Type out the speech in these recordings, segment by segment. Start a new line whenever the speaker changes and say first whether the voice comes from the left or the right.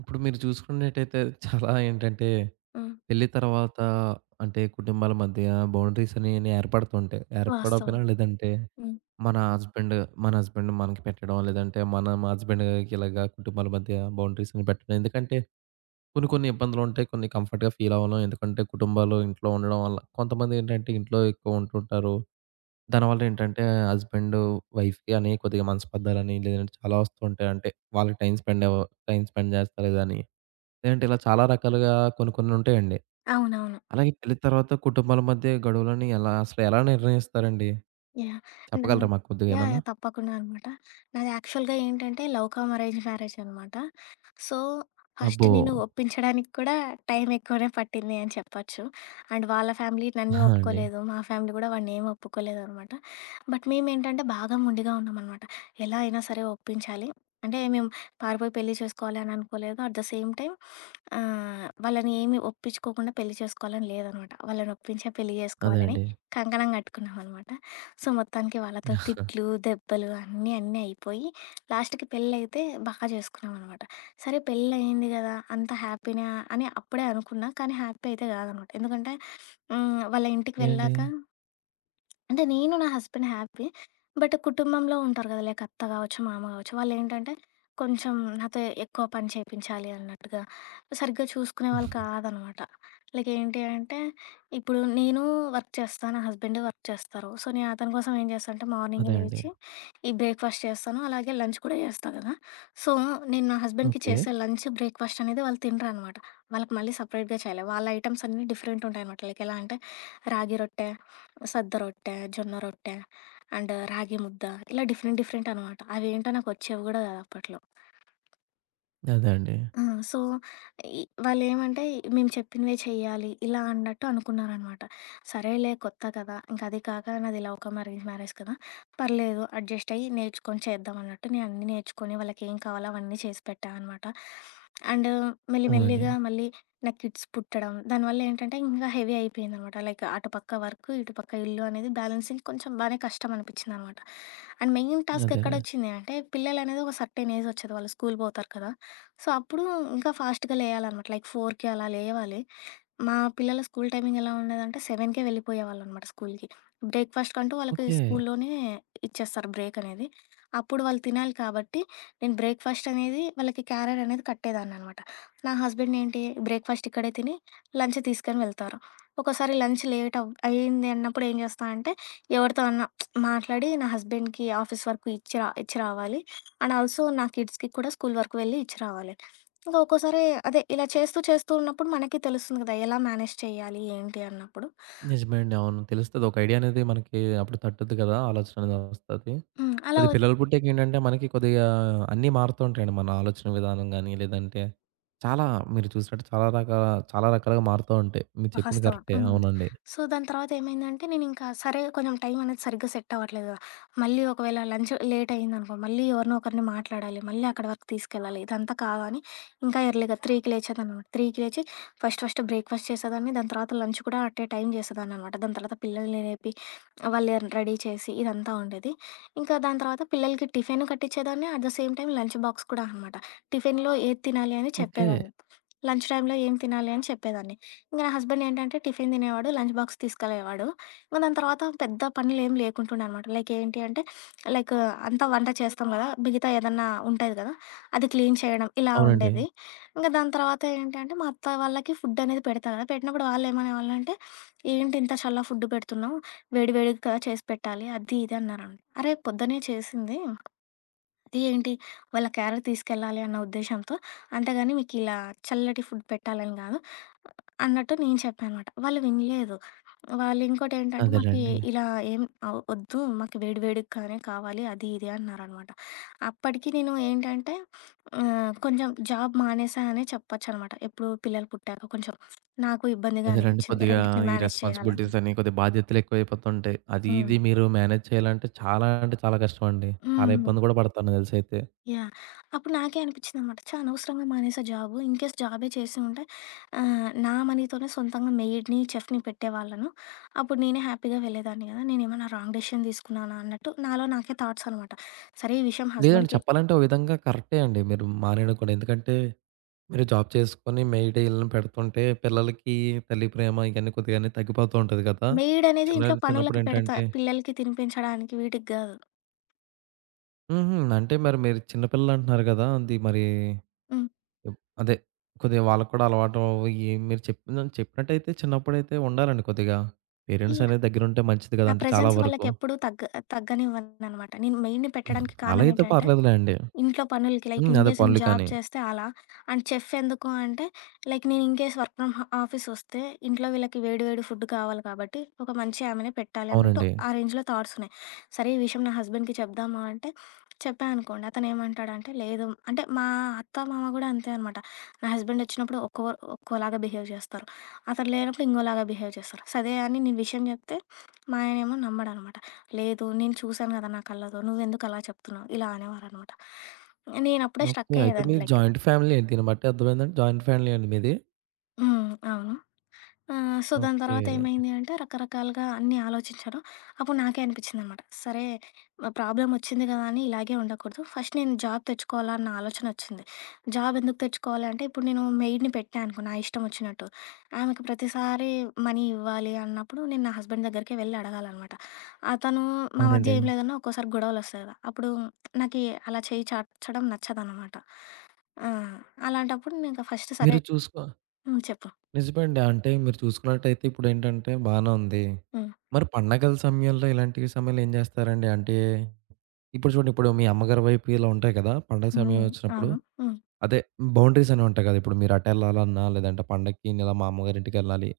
right: ఇప్పుడు మీరు చూసుకున్నట్టయితే చాలా ఏంటంటే,
left: హ్మ్.
right: పెళ్లి తర్వాత అంటే కుటుంబాల మధ్య బౌండరీస్ అనేవి ఏర్పడుతుంటాయి.
left: వాస్తవం.
right: ఏర్పడపోయినా లేదంటే,
left: హ్మ్.
right: మన హస్బెండ్ మన హస్బెండ్ మనకి పెట్టడం, లేదంటే మనం హస్బెండ్‌కి ఇలాగా కుటుంబాల మధ్య బౌండరీస్‌ని పెట్టడం. ఎందుకంటే కొన్ని కొన్ని ఇబ్బందులుంటాయి. కొన్ని కంఫర్ట్‌గా ఫీల్ అవ్వను. ఎందుకంటే కుటుంబాలు, ఇంట్లో ఉండడం వల్ల. కొంతమందేంటంటే ఇంట్లో ఎక్కువ ఉంటుంటారు. దానివల్ల ఏంటంటే హస్బెండ్, వైఫ్ అని కొద్దిగా మనస్పర్ధలని లేదంటే చాలా వస్తూ ఉంటాయి. అంటే వాళ్ళకి టైమ్ స్పెండ్ చేస్తలేదని. లేదంటే ఇలా చాలా రకాలుగా కొన్ని కొన్ని ఉంటాయండి.
left: అవునవును.
right: అలాగే పెళ్లి తర్వాత కుటుంబాల మధ్య గడువులని ఎలా నిర్ణయిస్తారండి?
left: యాహ్!
right: చెప్పగలరా మాకు కొద్దిగా
left: యాహ్! యాహ్,
right: ఏమన్నా?
left: తప్పకుండా అనమాట. నాది యాక్చువల్‌గా ఏంటంటే లవ్ కమ్ అరేంజ్ మ్యారేజ్ అనమాట. సో, ఫస్ట్
right: అబ్బో!
left: నేను ఒప్పించడానికి కూడా టైం ఎక్కువనే పట్టింది అని చెప్పొచ్చు. అండ్ వాళ్ళ ఫ్యామిలీ
right: ఆ!
left: నన్ను
right: అండి.
left: ఒప్పుకోలేదు. మా ఫ్యామిలీ కూడా వాడినేమి ఒప్పుకోలేదనమాట. బట్ మేమేంటంటే బాగా మొండిగా ఉన్నామనమాట. ఎలా అయినా సరే ఒప్పించాలి. అంటే మేము పారిపోయి పెళ్లి చేసుకోవాలి అని అనుకోలేదు. అట్ ద సేమ్ టైమ్ వాళ్ళని ఏమి ఒప్పించుకోకుండా పెళ్లి చేసుకోవాలని లేదనమాట. వాళ్ళని ఒప్పించే పెళ్లి
right: అదే
left: చేసుకోవాలని
right: అండి.
left: కంకణం కట్టుకున్నామనమాట. సో, మొత్తానికి వాళ్ళతో తిట్లు, దెబ్బలు అన్నీ అన్నీ అయిపోయి లాస్ట్‌కి పెళ్ళైతే బాగా చేసుకున్నామనమాట. సరే పెళ్ళయింది గదా, అంత హ్యాపీనా అని అప్పుడే అనుకున్నా. కానీ హ్యాపీ అయితే గాదనమాట. ఎందుకంటే హ్మ్, వాళ్ళ ఇంటికి
right: ఏ అండి?
left: వెళ్ళాక అంటే నేను, నా హస్బెండ్ హ్యాపీ. బట్ కుటుంబంలో ఉంటారు కదా! లైక్ అత్త గావచ్చు, మామ గావచ్చు, వాళ్ళేంటంటే కొంచెం నాతో ఎక్కువ పని చేపించాలి అన్నట్టుగా, సరిగ్గా చూసుకునే వాళ్ళు కాదనమాట. లైక్ ఏంటి అంటే, ఇప్పుడు నేను వర్క్ చేస్తా, నా హస్బెండ్ వర్క్ చేస్తారు. సో, నేను అతని కోసం ఏం చేస్తా అంటే, మార్నింగ్
right: అదే అండి.
left: లేచి ఈ బ్రేక్‌ఫాస్ట్ చేస్తాను, అలాగే లంచ్ కూడా చేస్తా కదా! సో, నేను నా హస్బెండ్‌కి
right: ఓకే.
left: చేసే లంచ్, బ్రేక్‌ఫాస్ట్ అనేది వాళ్ళు తినరనమాట. వాళ్ళకి మళ్ళీ సెపరేట్‌గా చేయాలి. వాళ్ళ ఐటెమ్స్ అన్నీ డిఫరెంట్ ఉంటాయనమాట. లైక్ ఎలా అంటే, రాగి రొట్టె, సద్ద రొట్టె, జొన్న రొట్టె అండ్ రాగి ముద్ద, ఇలా డిఫరెంట్ డిఫరెంట్ అనమాట. అవేంటో నాకు వచ్చేవి గూడా గాదు అప్పట్లో.
right: అదే అండి.
left: ఆ! సో, ఈ వాళ్ళేమంటే మేము చెప్పినవే చెయ్యాలి, ఇలా అన్నట్టు అనుకున్నారనమాట. సరేలే కొత్త కదా! ఇంక అది కాక నాది లవ్ కమ్ అరేంజ్ మ్యారేజ్ కదా! పర్లేదు అడ్జస్ట్ అయ్యి నేర్చుకొని చేద్దాం అన్నట్టు నేను అన్నీ నేర్చుకొని వాళ్ళకేం కావాలో అవన్నీ చేసి పెట్టా అనమాట. అండ్ మెల్లి
right: అవునండి.
left: మెల్లిగా మళ్ళీ నాకు కిడ్స్ పుట్టడం, దానివల్ల ఏంటంటే ఇంకా హెవీ అయిపోయిందనమాట. లైక్ అటుపక్క వర్కు, ఇటుపక్క ఇల్లు అనేది బ్యాలెన్సింగ్ కొంచెం బానే కష్టం అనిపించిందనమాట. అండ్ మెయిన్ టాస్క్
right: అదేలే.
left: ఎక్కడొచ్చింది అంటే పిల్లలనేది ఒక సర్టెన్ ఏజ్ వచ్చేది వాళ్ళు స్కూల్ పోతారు కదా! సో, అప్పుడు ఇంకా ఫాస్ట్‌గా లేయాలనమాట. లైక్ 4కి అలా లేవాలి. మా పిల్లల స్కూల్ టైమింగ్ ఎలా ఉండేదంటే 7కే వెళ్ళిపోయేవాళ్ళనమాట స్కూల్‌కి. బ్రేక్‌ఫాస్ట్‌కంటూ వాళ్ళకి
right: ఓకే.
left: స్కూల్లోనే ఇచ్చేస్తారు బ్రేక్ అనేది. అప్పుడు వాళ్ళు తినాలి కాబట్టి నేను బ్రేక్‌ఫాస్ట్ అనేది వాళ్ళకి క్యారియర్ అనేది కట్టేదాన్ననమాట. నా హస్బెండ్ ఏంటి బ్రేక్‌ఫాస్ట్ ఇక్కడే తిని లంచ్ తీసుకొని వెళ్తారు. ఒక్కోసారి లంచ్ లేట్ అయింది అన్నప్పుడు ఏం చేస్తా అంటే ఎవరితో అన్నా మాట్లాడి నా హస్బెండ్‌కి ఆఫీస్ వరకు ఇచ్చి రావాలి. అండ్ ఆల్సో నా కిడ్స్‌కి కూడా స్కూల్ వరకు వెళ్ళి ఇచ్చి రావాలి. ఇంకా ఒక్కోసారి అదే ఇలా చేస్తూ చేస్తూ ఉన్నప్పుడు మనకి తెలుస్తుంది కదా ఎలా మేనేజ్ చేయాలి ఏంటి అన్నప్పుడు.
right: నిజమే అండి. అవును. తెలుస్తది. ఒక ఐడియా అనేది మనకి అప్పుడు తట్టుద్ది కదా! ఆలోచన అనేది వస్తది.
left: హ్మ్, అలా.
right: కొద్దిగా పిల్లలు పుట్టాకేంటంటే మనకి కొద్దిగా అన్నీ మారుతూ ఉంటాయండి. మన ఆలోచన విధానం గాని, లేదంటే చాలా మీరు చూసినట్టు చాలా రకాలుగా మారుతూ ఉంటాయి. మీరు చెప్పింది
left: వాస్తవం.
right: కరెక్టే.
left: హ్మ్.
right: అవునండి.
left: సో, దాని తర్వాతేమైందంటే, నేనింకా సరే కొంచెం టైమనేది సరిగ్గా సెట్ అవ్వట్లేదు గదా! మళ్ళీ ఒకవేళ లంచ్ లేటయిందనుకో, మళ్ళీ ఎవరినో ఒకరిని మాట్లాడాలి, మళ్ళీ అక్కడి వరకు తీసుకెళ్ళాలి. ఇదంతా కాదని ఇంకా ఎర్లీగా 3కి లేచేదాన్ననమాట. 3కి లేచి ఫస్ట్ ఫస్ట్ బ్రేక్‌ఫాస్ట్ చేసేదాన్ని. దాని తర్వాత లంచ్ కూడా అట్టే టైం చేసేదాన్ననమాట. దాని తర్వాత పిల్లల్ని లేపి, వాళ్ళని రెడీ చేసి ఇదంతా ఉండేది. ఇంకా దాని తర్వాత పిల్లలకి టిఫిన్ కట్టించేదాన్ని. At the same time lunch box కూడా అనమాట. టిఫిన్‌లో ఏది తినాలి అని
right: ఓకే.
left: చెప్పేదాన్ని. లంచ్ టైమ్‌లో ఏం తినాలి అని చెప్పేదాన్ని. ఇంక నా హస్బెండ్ ఏంటంటే టిఫిన్ తినేవాడు. లంచ్ బాక్స్ తీసుకెళ్ళేవాడు. ఇంక దాని తర్వాత పెద్ద పనులేం లేకుంటుండే అనమాట. లైక్ ఏంటి అంటే, లైక్ అంతా వంట చేస్తాం గదా! మిగతా ఏదన్నా ఉంటది గదా! అది క్లీన్ చేయడం ఇలా
right: అవునండి.
left: ఉండేది. ఇంక దాని తర్వాత ఏంటంటే మా అత్త వాళ్ళకి ఫుడ్ అనేది పెడతా గదా! పెట్టినప్పుడు వాళ్ళేమనేవాళ్ళంటే, "ఏంటి ఇంత చల్ల ఫుడ్ పెడుతున్నావు? వేడి వేడిగా కదా చేసి పెట్టాలి" అది ఇది అన్నారనమాట. అరే! పొద్దున్నే చేసింది. అది ఏంటి వాళ్ళ క్యారేట్ తీసుకెళ్ళాలి అన్న ఉద్దేశంతో. అంతేగాని మీకిలా చల్లటి ఫుడ్ పెట్టాలని గాదు అన్నట్టు నేను చెప్పానమాట. వాళ్ళు వినలేదు. వాళ్ళింకోటేంటంటే, మాకి
right: అదేలెండి.
left: ఇలా ఏం వద్దు మాకు వేడి వేడిగానే కావాలి అది ఇది అన్నారనమాట. అప్పటికి నేను ఏంటంటే, కొంచెం జాబ్ మానేసా అనే చెప్పొచ్చనమాట. ఎప్పుడు పిల్లలు పుట్టాక కొంచెం నాకు ఇబ్బందిగా
right: అదేనండి.
left: అనిపిచ్చింది.
right: కొద్దిగా
left: రెండిటిని
right: ఈ
left: మేనేజ్ చేయాలని.
right: రెస్పాన్సిబిలిటీస్ అని కొద్దిగా బాధ్యతలు ఎక్కువైపోతుంటాయి. అది
left: హ్మ్.
right: ఇది మీరు మేనేజ్ చేయాలంటే చాలా అంటే చాలా కష్టం అండి. చాలా
left: హ్మ్.
right: ఇబ్బంది కూడా పడతాను తెలుసైతే.
left: యాహ్! అప్పుడు నాకే అనిపిచ్చిందనమాట. ఛా! అనవసరంగా మానేసా జాబు. ఇన్‌కేస్ జాబే చేసి ఉంటే నా మనీతోనే సొంతంగా మెయిడ్‌ని, చెఫ్‌ని పెట్టేవాళ్ళను. అప్పుడు నేనే హ్యాపీగా వెళ్ళేదాన్ని గదా! నేనేమన్నా రాంగ్ డెసిషన్ తీసుకున్నానా అన్నట్టు నాలో నాకే థాట్స్ అనమాట. సరే ఈ విషయం
right: లేదండి.
left: హస్బెండ్‌కి.
right: చెప్పాలంటే ఓ విధంగా కరెక్టే అండి. మీరు మానేయడం కూడా. ఎందుకంటే మీరు జాబ్ చేసుకొని మెయిడ్ ఈళ్ళని పెడుతుంటే పిల్లలకి తల్లి ప్రేమ ఇయన్నీ కొద్దిగానే తగ్గిపోతూ ఉంటది కదా!
left: మెయిడ్ అనేది
right: చిన్న
left: ఇంట్లో పనులకి పెడతా.
right: చిన్నప్పుడేంటంటే
left: పిల్లలకి తినిపించడానికి వీటికి గాదు.
right: హుహు. అంటే మరి మీరు చిన్న పిల్లలంటున్నారు కదా! అది మరి
left: హ్మ్.
right: ఎప్ అదే కొద్దిగా వాళ్ళకి కూడా అలవాటు అవ్వి మీరు చెప్పినట్టయితే చిన్నప్పుడైతే ఉండాలండి కొద్దిగా. Parents
left: yeah!
right: అనేది దగ్గరుంటే మంచిది కదా!
left: నా
right: అంటే చాలా
left: ప్రెజెన్స్
right: వరకు.
left: వాళ్ళకెప్పుడూ తగ్గనివ్వననమాట. నేను మెయిడ్‌ని
right: ఉమ్,
left: పెట్టడానికి
right: అలా
left: కారణం
right: అయితే
left: ఏంటంటే
right: పర్లేదులేండి.
left: ఇంట్లో పనులకి, లైక్
right: హ్మ్.
left: ఇన్
right: అదే
left: కేస్ నేను
right: పనులు
left: జాబ్
right: కానీ.
left: చేస్తే అలా. అండ్ చెఫ్ ఎందుకు అంటే లైక్ నేను in case work from office వస్తే ఇంట్లో వీళ్ళకి వేడి వేడి ఫుడ్ కావాలి కాబట్టి ఒక మంచి ఆమెనే పెట్టాలి అన్నట్టు
right: అవునండి.
left: ఆ రేంజ్‌లో థాట్స్ ఉన్నాయి. సరే ఈ విషయం నా హస్బెండ్‌కి చెప్దామా అంటే చెప్పా అనుకోండి. అతను ఏమంటాడంటే లేదు, అంటే మా అత్త, మామ కూడా అంతే అనమాట. నా హస్బెండ్ వచ్చినప్పుడు ఒక్కోలాగా బిహేవ్ చేస్తారు. అతను లేనప్పుడు ఇంకోలాగా బిహేవ్ చేస్తారు. సరే అని నేను విషయం చెప్తే మా ఆయనేమో నమ్మడనమాట. లేదు, నేను చూశాను కదా నా కళ్ళతో, నువ్వెందుకలా చెప్తున్నావు? ఇలా అనేవారనమాట. నేనప్పుడే స్ట్రక్
right: ఓకే. అయితే
left: అయ్యేదాన్ని,
right: మీది
left: లైక్.
right: జాయింట్ ఫ్యామిలీ అండి. దీన్ని బట్టి అర్థమైందండి జాయింట్ ఫ్యామిలీ అండి మీది.
left: హ్మ్. అవును. ఆ! సో, దాని
right: ఓకే.
left: తర్వాతేమైంది అంటే, రకరకాలుగా అన్నీ ఆలోచించాను. అప్పుడు నాకే అనిపిచ్చిందనమాట. సరే, ప్రాబ్లమొచ్చింది గదా అని ఇలాగే ఉండకూడదు. ఫస్ట్ నేను జాబ్ తెచ్చుకోవాలా అన్న ఆలోచనొచ్చింది. జాబ్ ఎందుకు తెచ్చుకోవాలి అంటే, ఇప్పుడు నేను మెయిడ్‌ని పెట్టా అనుకో నా ఇష్టమొచ్చినట్టు. ఆమెకు ప్రతిసారి మనీ ఇవ్వాలి అన్నప్పుడు, నేను నా హస్బెండ్ దగ్గరికే వెళ్ళి అడగాలనమాట. అతను మా
right: అవునండి.
left: మధ్య ఏం లేదన్నా ఒక్కోసారి గొడవలొస్తాయి గదా! అప్పుడు నాకీ అలా చెయ్యి చాచడం నచ్చదనమాట. ఆ! అలాంటప్పుడు నేనింక ఫస్ట్ సరే.
right: మీరు చూసుకో
left: హ్మ్, చెప్పు.
right: నిజమండి. అంటే మీరు చూసుకున్నట్టయితే ఇప్పుడేంటంటే బానే ఉంది.
left: హ్మ్.
right: మరి పండగల సమయంలో ఇలాంటి సమయంలో ఏం చేస్తారండి? అంటే ఇప్పుడు చూడండి ఇప్పుడు మీ అమ్మగారి వైపు ఇలా ఉంటాయి కదా! పండగ
left: హ్మ్.
right: సమయం వచ్చినప్పుడు
left: అవును. హ్మ్.
right: అదే బౌండరీస్ అనేవి ఉంటాయి కదా! ఇప్పుడు మీరు అటెళ్ళాలన్నా లేదంటే పండగకి ఇలా మా అమ్మగారింటికెళ్ళాలి.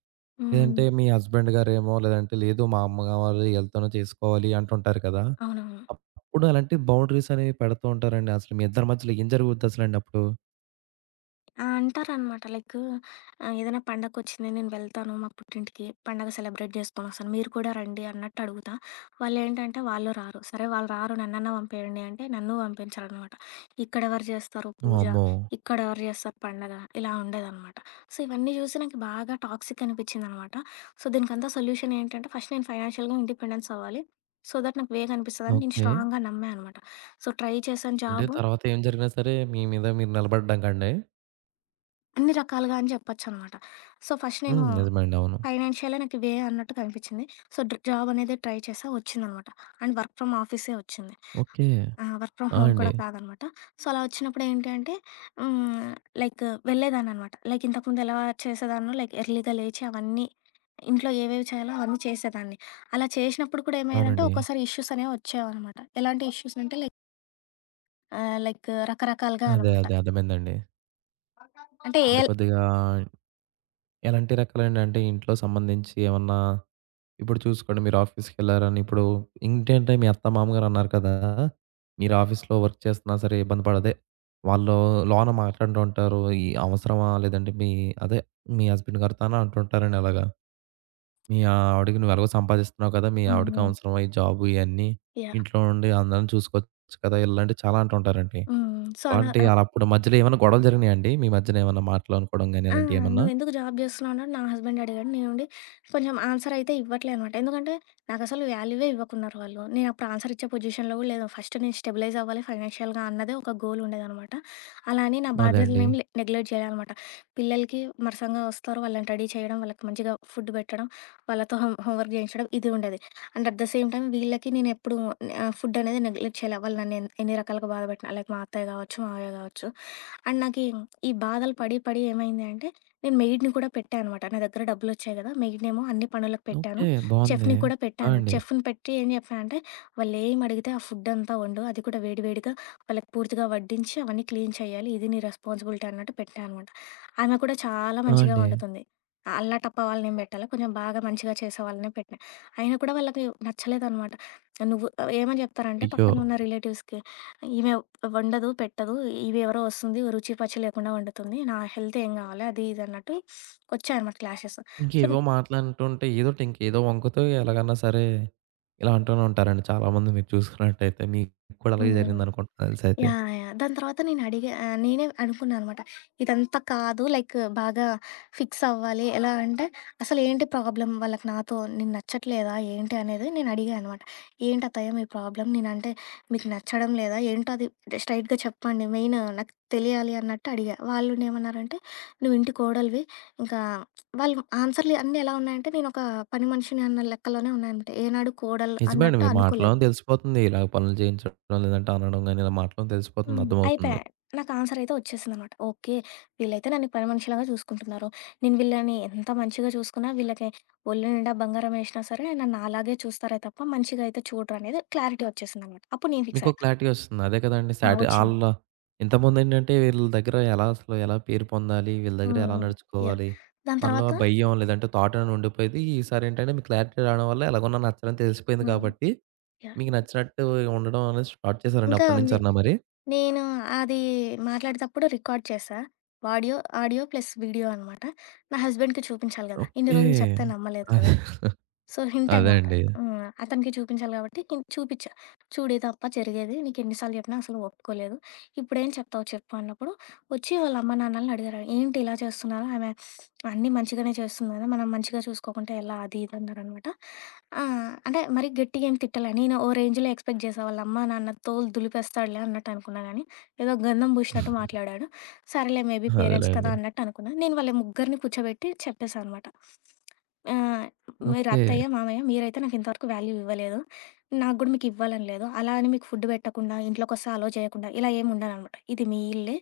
left: హ్మ్. హ్మ్.
right: లేదంటే మీ హస్బెండ్ గారేమో లేదంటే లేదు మా అమ్మగారు వెళ్తూనే చేసుకోవాలి అంటుంటారు కదా!
left: అవునవును.
right: అప్పుడు అలాంటి బౌండరీస్ అనేవి పెడతా ఉంటారండి. అసలు మీ ఇద్దరి మధ్యలో ఏం జరుగుద్దసలండి అప్పుడు?
left: ఆ! అంటారనమాట. లైక్ ఏదైనా పండగొచ్చింది నేను వెళ్తాను మా పుట్టింటికి. పండగ సెలబ్రేట్ జేసుకొనొస్తాను. మీరు కూడా రండి అన్నట్టు అడుగుతా. వాళ్ళేంటంటే వాళ్ళు రారు. సరే వాళ్ళు రారు నన్నన్నా పంపేయండి అంటే నన్ను పంపించరనమాట. ఇక్కడెవరు జేస్తారు పూజ,
right: వామ్మో!
left: ఇక్కడెవరు జేస్తారు పండగ, ఇలా ఉండేదనమాట. సో, ఇవన్నీ జూసి నాకు బాగా టాక్సిక్ అనిపిచ్చిందనమాట. సో, దీనికంతా సొల్యూషన్ ఏంటంటే ఫస్ట్ నేను ఫైనాన్షియల్‌గా ఇండిపెండెన్స్ అవ్వాలి. సో దట్ నాకు వే కనిపిస్తదని నేను
right: ఓకే.
left: స్ట్రాంగ్‌గా నమ్మా అనమాట. సో, ట్రై చేశాను
right: అంటే
left: జాబు.
right: తర్వాత ఏం జరిగినా సరే మీ మీద మీరు నిలబడ్డానికండి?
left: అన్ని రకాలుగా అని చెప్పొచ్చనమాట. సో, ఫస్ట్ నేను
right: హ్మ్. నిజమే అండి. అవును.
left: ఫైనాన్షియలే నాకు వే అన్నట్టు కనిపించింది. సో, జాబ్ అనేది ట్రై చేశా వచ్చిందనమాట. అండ్ వర్క్ ఫ్రమ్ ఆఫీసే వచ్చింది.
right: Okay.
left: Work from
right: ah!
left: Home కూడా
right: అండి.
left: కాదనమాట. సో, అలా వచ్చినప్పుడు ఏంటి అంటే హ్మ్, లైక్ వెళ్ళేదాన్ననమాట. లైక్ ఇంతకుముందు ఎలా చేసేదాన్నో, లైక్ ఎర్లీగా లేచి అవన్నీ ఇంట్లో ఏవేవి చేయాలో అవన్నీ చేసేదాన్ని. అలా చేసినప్పుడు కూడా ఏమయ్యేదంటే
right: అవునండి.
left: ఒక్కోసారి ఇష్యూస్ అనేవి వచ్చేవనమాట. ఎలాంటి ఇష్యూస్ అంటే లైక్ లైక్ రకరకాలుగా
right: అదే.
left: అనమాట.
right: అదే. అర్థమైందండి.
left: అంటే ఏ
right: అంటే కొద్దిగా ఎలాంటి రకాలండి? అంటే ఇంట్లో సంబంధించి ఏమన్నా ఇప్పుడు చూసుకోండి మీరు ఆఫీస్‌కెళ్లారని ఇప్పుడు ఇంకేంటే మీ అత్త, మామగారు అన్నారు కదా! మీరు ఆఫీస్‌లో వర్క్ చేస్తున్నా సరే ఇబ్బంది పడదే వాళ్ళు లోన మాట్లాడుతూ ఉంటారు. ఈ అవసరమా లేదంటే అదే మీ హస్బెండ్ గారితోనా అంటుంటారండి అలాగా. మీ ఆవిడకి నువ్వు ఎలాగో సంపాదిస్తున్నావు కదా! మీ
left: హ్మ్.
right: ఆవిడకి
left: హ్మ్.
right: అవసరమా ఈ జాబు ఇయన్నీ?
left: యాహ్!
right: ఇంట్లో నుండి అందరిని చూసుకోవచ్చు కదా! ఇలాంటివి చాలా అంటుంటారండి.
left: హ్మ్. సో, అలా.
right: అలా అప్పుడు మధ్యలో ఏమైనా గొడవలు జరిగినాయండి? మీ మధ్యన ఏమన్నా మాటలు అనుకోవడం గాని
left: ఆ!
right: అలాంటియేమన్నా?
left: "నువ్వెందుకు జాబ్ జేస్తున్నావు?" అన్నాడు. నా హస్బెండ్ అడిగాడు. నేనుండి కొంచెం ఆన్సర్ అయితే ఇవ్వట్లే అనమాట. ఎందుకంటే నాకసలు వాల్యూవే ఇవ్వకున్నారు వాళ్ళు. నేనప్పుడు ఆన్సర్ ఇచ్చే పొజిషన్‌లో గూడా లేదు. ఫస్ట్ నేను స్టెబిలైజ్ అవ్వాలి ఫైనాన్షియల్‌గా అన్నదే ఒక గోల్ ఉండేదనమాట. అలా అని నా ఓకే,
right: అదే అండి.
left: బాధ్యతలనేమి నెగ్లెక్ట్ జేయాలనమాట. పిల్లలకి మరసంగా వస్తారు. వాళ్ళని రెడీ చేయడం, వాళ్ళకి మంచిగా ఫుడ్ పెట్టడం, వాళ్ళతో హోంవర్క్ జేయించడం ఇది ఉండేది. And at the same time వీళ్ళకి నేనెప్పుడు ఫుడ్ అనేది నెగ్లెక్ట్ చేయలే. వాళ్ళు నన్ను ఎన్ని రకాలుగా బాధ పెట్టినా లైక్ మా అత్తయ్య గావచ్చు, మావయ్య గావచ్చు. అండ్ నాకీ ఈ ఈ బాధలు పడి, పడి ఏమైంది అంటే నేను మెయిడ్‌ని కూడా పెట్టా అనమాట. నా దగ్గర డబ్బులొచ్చాయి గదా! మెయిడ్‌నేమో అన్ని పనులకు పెట్టాను.
right: ఓకే. బావుంది.
left: చెఫ్‌ని కూడా పెట్టా
right: ఆ!
left: అనమాట.
right: అండి.
left: చెఫ్‌ని పెట్టి ఏం చెప్పా అంటే, వాళ్ళేం అడిగితే ఆ ఫుడ్డంతా వండు. అది కూడా వేడి వేడిగా వాళ్ళకి పూర్తిగా వడ్డించి అవన్నీ క్లీన్ చేయాలి. ఇది నీ రెస్పాన్సిబిలిటీ అన్నట్టు పెట్టా అనమాట. ఆమె కూడా చాలా
right: ఆ!
left: మంచిగా
right: అండి.
left: వండుతుంది. అల్లా టప్పా వాళ్ళనేం పెట్టాలా. కొంచెం బాగా మంచిగా చేసే వాళ్ళనే పెట్టినా. అయినా కూడా వాళ్ళకి నచ్చలేదనమాట. నువ్వు ఏమని చెప్తారంటే
right: అయ్యో!
left: పక్కనున్న రిలేటివ్స్‌కి ఈమె వండదు, పెట్టదు. ఇవెవరో వస్తుంది రుచి పచ్చి లేకుండా వండుతుంది. నా హెల్త్ ఏం గావాలి అది ఇది అన్నట్టు వచ్చాయనమాట క్లాషెస్. సో.
right: ఇంకేవో మాటలంటుంటే ఏదోటి ఇంకేదో వంకుతో ఎలాగన్నా సరే ఇలా అంటూనే ఉంటారండి చాలామంది మీరు చూసుకున్నట్టయితే. మీకు కూడా
left: హ్మ్.
right: అలాగే జరిగిందనుకుంటా తెలిసైతే.
left: యాహ్! యాహ్! దాని తర్వాత నేను అడిగా. నేనే అనుకున్నా అనమాట. ఇదంతా కాదు, లైక్ బాగా ఫిక్స్ అవ్వాలి. ఎలా అంటే అసలు ఏంటి ప్రాబ్లమ్ వాళ్ళకి, నాతో నేను నచ్చట్లేదా ఏంటి అనేది నేను అడిగా అనమాట. "ఏంటి అత్తయ్య మీ ప్రాబ్లమ్? నేనంటే మీకు నచ్చడం లేదా? ఏంటో అది స్ట్రెయిట్‌గా చెప్పండి. మెయిన్ నాకు తెలియాలి" అన్నట్టు అడిగా. వాళ్ళు ఏమన్నారంటే, "నువ్వు ఇంటి కోడలివి" ఇంకా వాళ్ళు ఆన్సర్‌లు అన్నీ ఎలా ఉన్నాయంటే నేను ఒక పని మనిషిని అన్న లెక్కలోనే ఉన్నాయనమాట. ఏనాడు కోడలు
right: నిజమే అండి.
left: అన్నట్టు
right: మీ
left: అనుకోలేదు.
right: మాటల్లోనే తెలిసిపోతుంది. ఇలా పనులు చేయించడం లేదంటే అనడం గాని ఇలా మాటల్లోనే తెలిసిపోతుంది.
left: హ్మ్. అయిపోయా.
right: అర్థమవుతుంది.
left: నాకు ఆన్సరయితే వచ్చేసిందనమాట. ఓకే. వీళ్ళైతే నన్ను పని మనిషిలాగా చూసుకుంటున్నారు. నేను వీళ్ళని ఎంత మంచిగా చూసుకున్నా, వీళ్ళకి ఒళ్ళు నిండా బంగారం ఏసినా సరే, నన్ను అలాగే చూస్తారే తప్ప, మంచిగా అయితే చూడరు అనేది క్లారిటీ వచ్చేసిందనమాట. అప్పుడు నేను ఫిక్స్
right: మీకో
left: అయ్యా.
right: క్లారిటీ వస్తుంది. అదే కదండీ!
left: ఆ!
right: సాటి
left: వచ్చింది.
right: ఆళ్ళ ఇంతకుముందేంటంటే వీళ్ళ దగ్గర ఎలా పేరు పొందాలి? వీళ్ళ
left: హ్మ్.
right: దగ్గర ఎలా
left: హ్మ్. యాహ్!
right: నడుచుకోవాలి?
left: దాని
right: మనలో
left: తర్వాత.
right: ఆ భయం లేదంటే థాట్ అని ఉండిపోయేది. ఈసారేంటంటే మీకు క్లారిటీ రావడం వల్ల ఎలాగోన్నా నచ్చరని తెలిసిపోయింది
left: హ్మ్.
right: కాబట్టి
left: యాహ్!
right: మీకు నచ్చినట్టు ఉండడం అనేది స్టార్ట్ చేశారండి
left: ఇంకా ఉంది.
right: అప్పటినుంచన్నా మరి?
left: నేను అది మాట్లాడేటప్పుడు రికార్డ్ చేశా. ఆడియో ఆడియో ప్లస్ వీడియో అనమాట. నా హస్బెండ్‌కి చూపించాలి గదా! ఇన్ని
right: ఓకే.
left: రోజులు చెప్తే నమ్మలేదు కదా!
right: అదే.
left: సో హింట్
right: అదే
left: అనమాట.
right: అండి.
left: హ్మ్. అతనికి చూపించాలి గాబట్టి నేను చూపిచ్చా. చూడు ఇది తప్ప జరిగేది. నీకు ఎన్ని సార్లు జెప్పినా అసలు ఒప్పుకోలేదు. ఇప్పుడేం చెప్తావు చెప్పు అన్నప్పుడు, వచ్చి వాళ్ళ అమ్మ నాన్నలని అడిగారు. ఏంటి ఇలా చేస్తున్నారు? ఆమె అన్నీ మంచిగానే చేస్తుంది గదా! మనం మంచిగా చూసుకోకుంటే ఎలా? అది ఇది అన్నారనమాట. ఆ! అంటే మరీ గట్టిగా ఏం తిట్టలే. నేను ఓ రేంజ్‌లో ఎక్స్‌పెక్ట్ జేశా. వాళ్ళ అమ్మ నాన్న తోలు దులిపేస్తాడులే అన్నట్టు అనుకున్నా గానీ, ఏదో గంధం పూసినట్టు మాట్లాడాడు. సరేలే మేబీ పేరెంట్స్ కదా
right: అదేలెండి.
left: అన్నట్టు అనుకున్నా. నేను వాళ్ళ ముగ్గురిని కూర్చోబెట్టి చెప్పేశా అనమాట. ఆ! మీరు
right: ఓకే.
left: అత్తయ్య, మామయ్య మీరైతే నాకింతవరకు వాల్యూ ఇవ్వలేదు. నాకు గూడా మీకివ్వాలని లేదు. అలా అని మీకు ఫుడ్ పెట్టకుండా, ఇంట్లోకొస్తే అలో చేయకుండా ఇలా ఏమి ఉండననమాట. ఇది మీ ఇల్లే.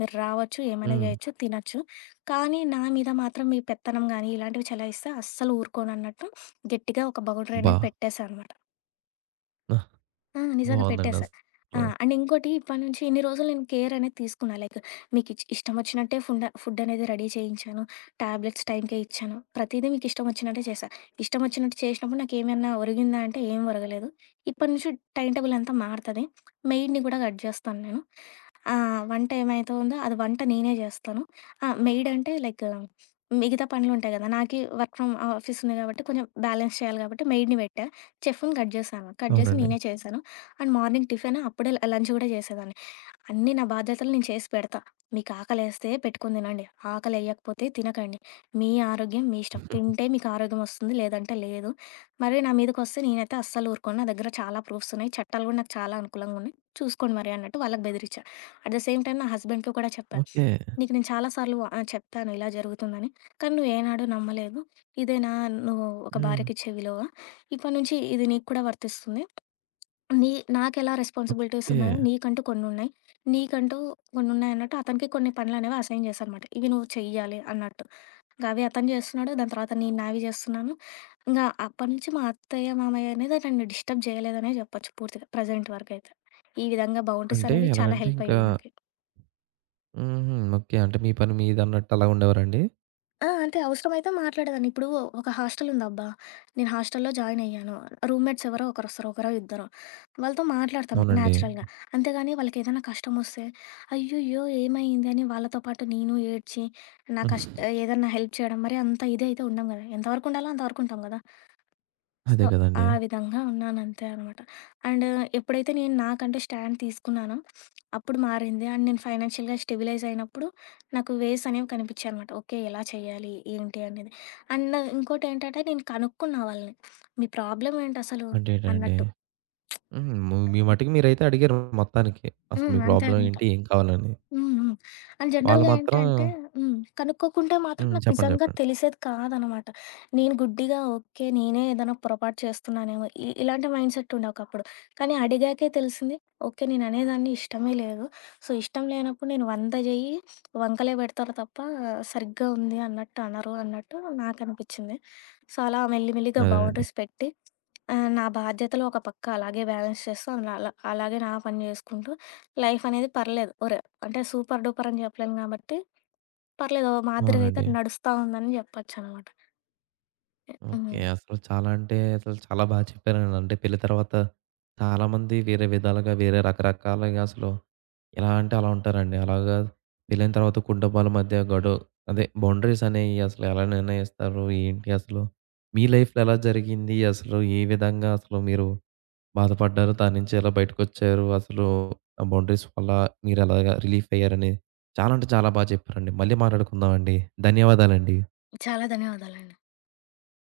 left: మీరు రావచ్చు, ఏమైనా
right: హ్మ్.
left: జేయొచ్చు, తినొచ్చు. కానీ నా మీద మాత్రం మీ పెత్తనం గానీ, ఇలాంటివి చెలాయిస్తే అస్సలు ఊరుకోనన్నట్టు గట్టిగా ఒక బౌండరీ
right: అబ్బా!
left: అనేది పెట్టేశా అనమాట.
right: ఆ!
left: ఆ! నిజంగా
right: బావుందండి
left: పెట్టేశా. ఆ!
right: అసల.
left: అండ్ ఇంకోటి ఇప్పటి నుంచి ఇన్ని రోజులు నేను కేర్ అనేది తీసుకున్నా. లైక్ మీకు ఇష్టం వచ్చినట్టే ఫుడ్ అనేది రెడీ చేయించాను. టాబ్లెట్స్ టైంకే ఇచ్చాను. ప్రతీదీ మీకు ఇష్టం వచ్చినట్టే చేశా. ఇష్టం వచ్చినట్టు చేసినప్పుడు నాకేమన్నా ఒరిగిందా అంటే ఏం ఒరగలేదు. ఇప్పటి నుంచి టైమ్ టేబుల్ అంతా మారుతది. మెయిడ్‌ని కూడా కట్ చేస్తాను నేను. ఆ! వంట ఏమైతే ఉందో అది నేనే జేస్తాను. ఆ! మెయిడ్ అంటే లైక్ మిగతా పనులుంటాయి గదా! నాకి వర్క్ ఫ్రమ్ ఆఫీస్ ఉంది గాబట్టి కొంచెం బ్యాలెన్స్ చేయాలి గాబట్టి మెయిడ్‌ని పెట్టా. చెఫ్‌ని కట్ జేశాను. కట్ జేసి
right: అవునండి.
left: నేనే చేశాను. అండ్ మార్నింగ్ టిఫిన్ అప్పుడే లంచ్ గూడా జేసేదాన్ని. అన్నీ నా బాధ్యతలు నేను చేసి పెడతా. మీకు ఆకలేస్తే పెట్టుకొని తినండి. ఆకలి ఎయ్యకపోతే తినకండి. మీ ఆరోగ్యం మీ ఇష్టం. తింటే మీకు ఆరోగ్యం వస్తుంది. లేదంటే లేదు. మరి నా మీదకొస్తే నేనైతే అస్సలు ఊరుకోను. నా దగ్గర చాలా ప్రూఫ్స్ ఉన్నాయి. చట్టాలు గూడా నాకు చాలా అనుకూలంగా ఉన్నాయి. చూసుకోండి మరి అన్నట్టు వాళ్ళకి బెదిరిచ్చా. అట్ ద సేమ్ టైమ్ నా హస్బెండ్‌కి కూడా చెప్పా.
right: ఓకే.
left: నీకు నేను చాలా సార్లు చెప్పాను ఇలా జరుగుతుందని. కానీ నువ్వేనాడు నమ్మలేదు. ఇదేనా నువ్వు ఒక
right: హ్మ్.
left: భార్యకిచ్చే విలువ? ఇప్పటి నుంచి ఇది నీకు కూడా వర్తిస్తుంది. నీ నాకెలా రెస్పాన్సిబిలిటీస్
right: ఓకే.
left: ఉన్నాయో నీకంటూ కొన్నున్నాయి. నీకంటూ కొన్నున్నాయన్నట్టు అతనికి కొన్ని పనులనేవి అసైన్ చేశానమాట. ఇవి నువ్వు చెయ్యాలి అన్నట్టు. ఇంక అవి అతను చేస్తున్నాడు. దాని తర్వాత నేను నావి చేస్తున్నాను. ఇంగా అప్పటినుంచి మా అత్తయ్య, మామయ్య అనేది నన్ను డిస్టర్బ్ చేయలేదనే చెప్పొచ్చు పూర్తిగా ప్రెజెంట్ వరకైతే. ఈ విధంగా బౌండరీస్
right: అంటే
left: అనేవి చాలా
right: ఎలాగంటే
left: హెల్ప్
right: ఇంకా
left: అయ్యాయి నాకి.
right: హుహు. ఓకే. అంటే మీ పని మీదన్నట్టు అలా ఉండేవారండి?
left: ఆ! అంటే అవసరమైతే మాట్లాడేదాన్ని. ఇప్పుడు ఒక హాస్టల్ ఉందబ్బా! నేను హాస్టల్‌లో జాయిన్ అయ్యాను. రూమ్‌మేట్స్ ఎవరో ఒకరొస్తారు. ఒకరో ఇద్దరో. వాళ్ళతో మాట్లాడతాం
right: అవునండి.
left: న్యాచురల్‌గా. అంతేగాని వాళ్ళకేదైనా కష్టమొస్తే, అయ్యయ్యో! ఏమైంది? అని వాళ్ళతో పాటు నేను ఏడ్చి, నా కష్ట ఏదన్నా హెల్ప్ చేయడం మరి అంత ఇదైతే ఉండం గదా! ఎంతవరకు ఉండాలో అంతవరకు ఉంటాం గదా! సో,
right: అదే కదండీ.
left: ఆ విధంగా ఉన్నానంతే అనమాట. అండ్ ఎప్పుడైతే నేను నాకంటే స్టాండ్ తీసుకున్నానో, అప్పుడు మారింది. అండ్ నేను ఫైనాన్షియల్‌గా స్టెబిలైజ్ అయినప్పుడు, నాకు వేస్ అనేవి కనిపించాయనమాట. ఓకే. ఎలా చేయాలి? ఏంటి? అనేది. అండ్ ఇంకోటేంటంటే, నేను కనుక్కున్నా వాళ్ళని. మీ ప్రాబ్లమ్ ఏంటసలు?
right: అంటే ఏటండి?
left: అన్నట్టు.
right: హ్మ్. మీ మటికి మీరైతే అడిగారు మొత్తానికి. అసలు
left: హ్మ్.
right: మీ
left: అంతే
right: ప్రాబ్లమ్
left: అనమాట.
right: ఏంటి? ఏం కావాలని?
left: హ్మ్. హ్మ్. అండ్
right: వాళ్ళు
left: జనరల్‌గా
right: మాత్రం
left: ఏంటంటే హ్మ్, కనుక్కోకుంటే మాత్రం
right: హ్మ్.
left: నాకు
right: చెప్పండి.
left: నిజంగా
right: చెప్పండి.
left: తెలిసేది కాదనమాట. నేను గుడ్డిగా ఓకే. నేనే ఏదైనా పొరపాటు చేస్తున్నానేమో ఇలాంటి మైండ్‌సెట్ ఉండే ఒకప్పుడు. కానీ అడిగాకే తెలిసింది ఓకే. నేననేదాన్ని ఇష్టమే లేదు. సో, ఇష్టం లేనప్పుడు నేను 100 చెయ్యి వంకలే పెడతారు తప్ప సరిగ్గా ఉంది అన్నట్టు అనరు అన్నట్టు నాకనిపిచ్చింది. సో, అలా మెల్లిమెల్లిగా
right: అదేనండి.
left: బౌండరీస్ పెట్టి నా బాధ్యతలు ఒక పక్క అలాగే బ్యాలెన్స్ చేస్తూ అలా అలాగే నా పని చేసుకుంటూ లైఫ్ అనేది పర్లేదు ఓ అంటే సూపర్ డూపర్ అని చెప్పలేను కాబట్టి, పర్లేదు ఓ మాదిరిగా అయితే
right: అవునండి.
left: నడుస్తా ఉందని జెప్పొచ్చనమాట. హ్మ్.
right: ఓకే. అసలు చాలా అంటే అసలు చాలా బా చెప్పారండి. అంటే పెళ్లి తర్వాత చాలామంది వేరే విధాలుగా, వేరే రకరకాలుగా అసలు ఎలా అంటే అలా ఉంటారండి. అలాగా పెళ్ళైన తర్వాత కుటుంబాల మధ్య అదే బౌండరీస్ అనేయి అసలు ఎలా నిర్ణయిస్తారు? ఏంటి అసలు? మీ లైఫ్‌లో ఎలా జరిగింది? అసలు ఏ విధంగా అసలు మీరు బాధపడ్డారు? దాని నుంచి ఎలా బయటకొచ్చారు? అసలు ఆ బౌండరీస్ వల్ల మీరెలాగా రిలీఫ్ అయ్యారని చాలా అంటే చాలా బా చెప్పారండి. మళ్ళీ మాట్లాడుకుందామండి. ధన్యవాదాలండి.
left: చాలా ధన్యవాదాలండి.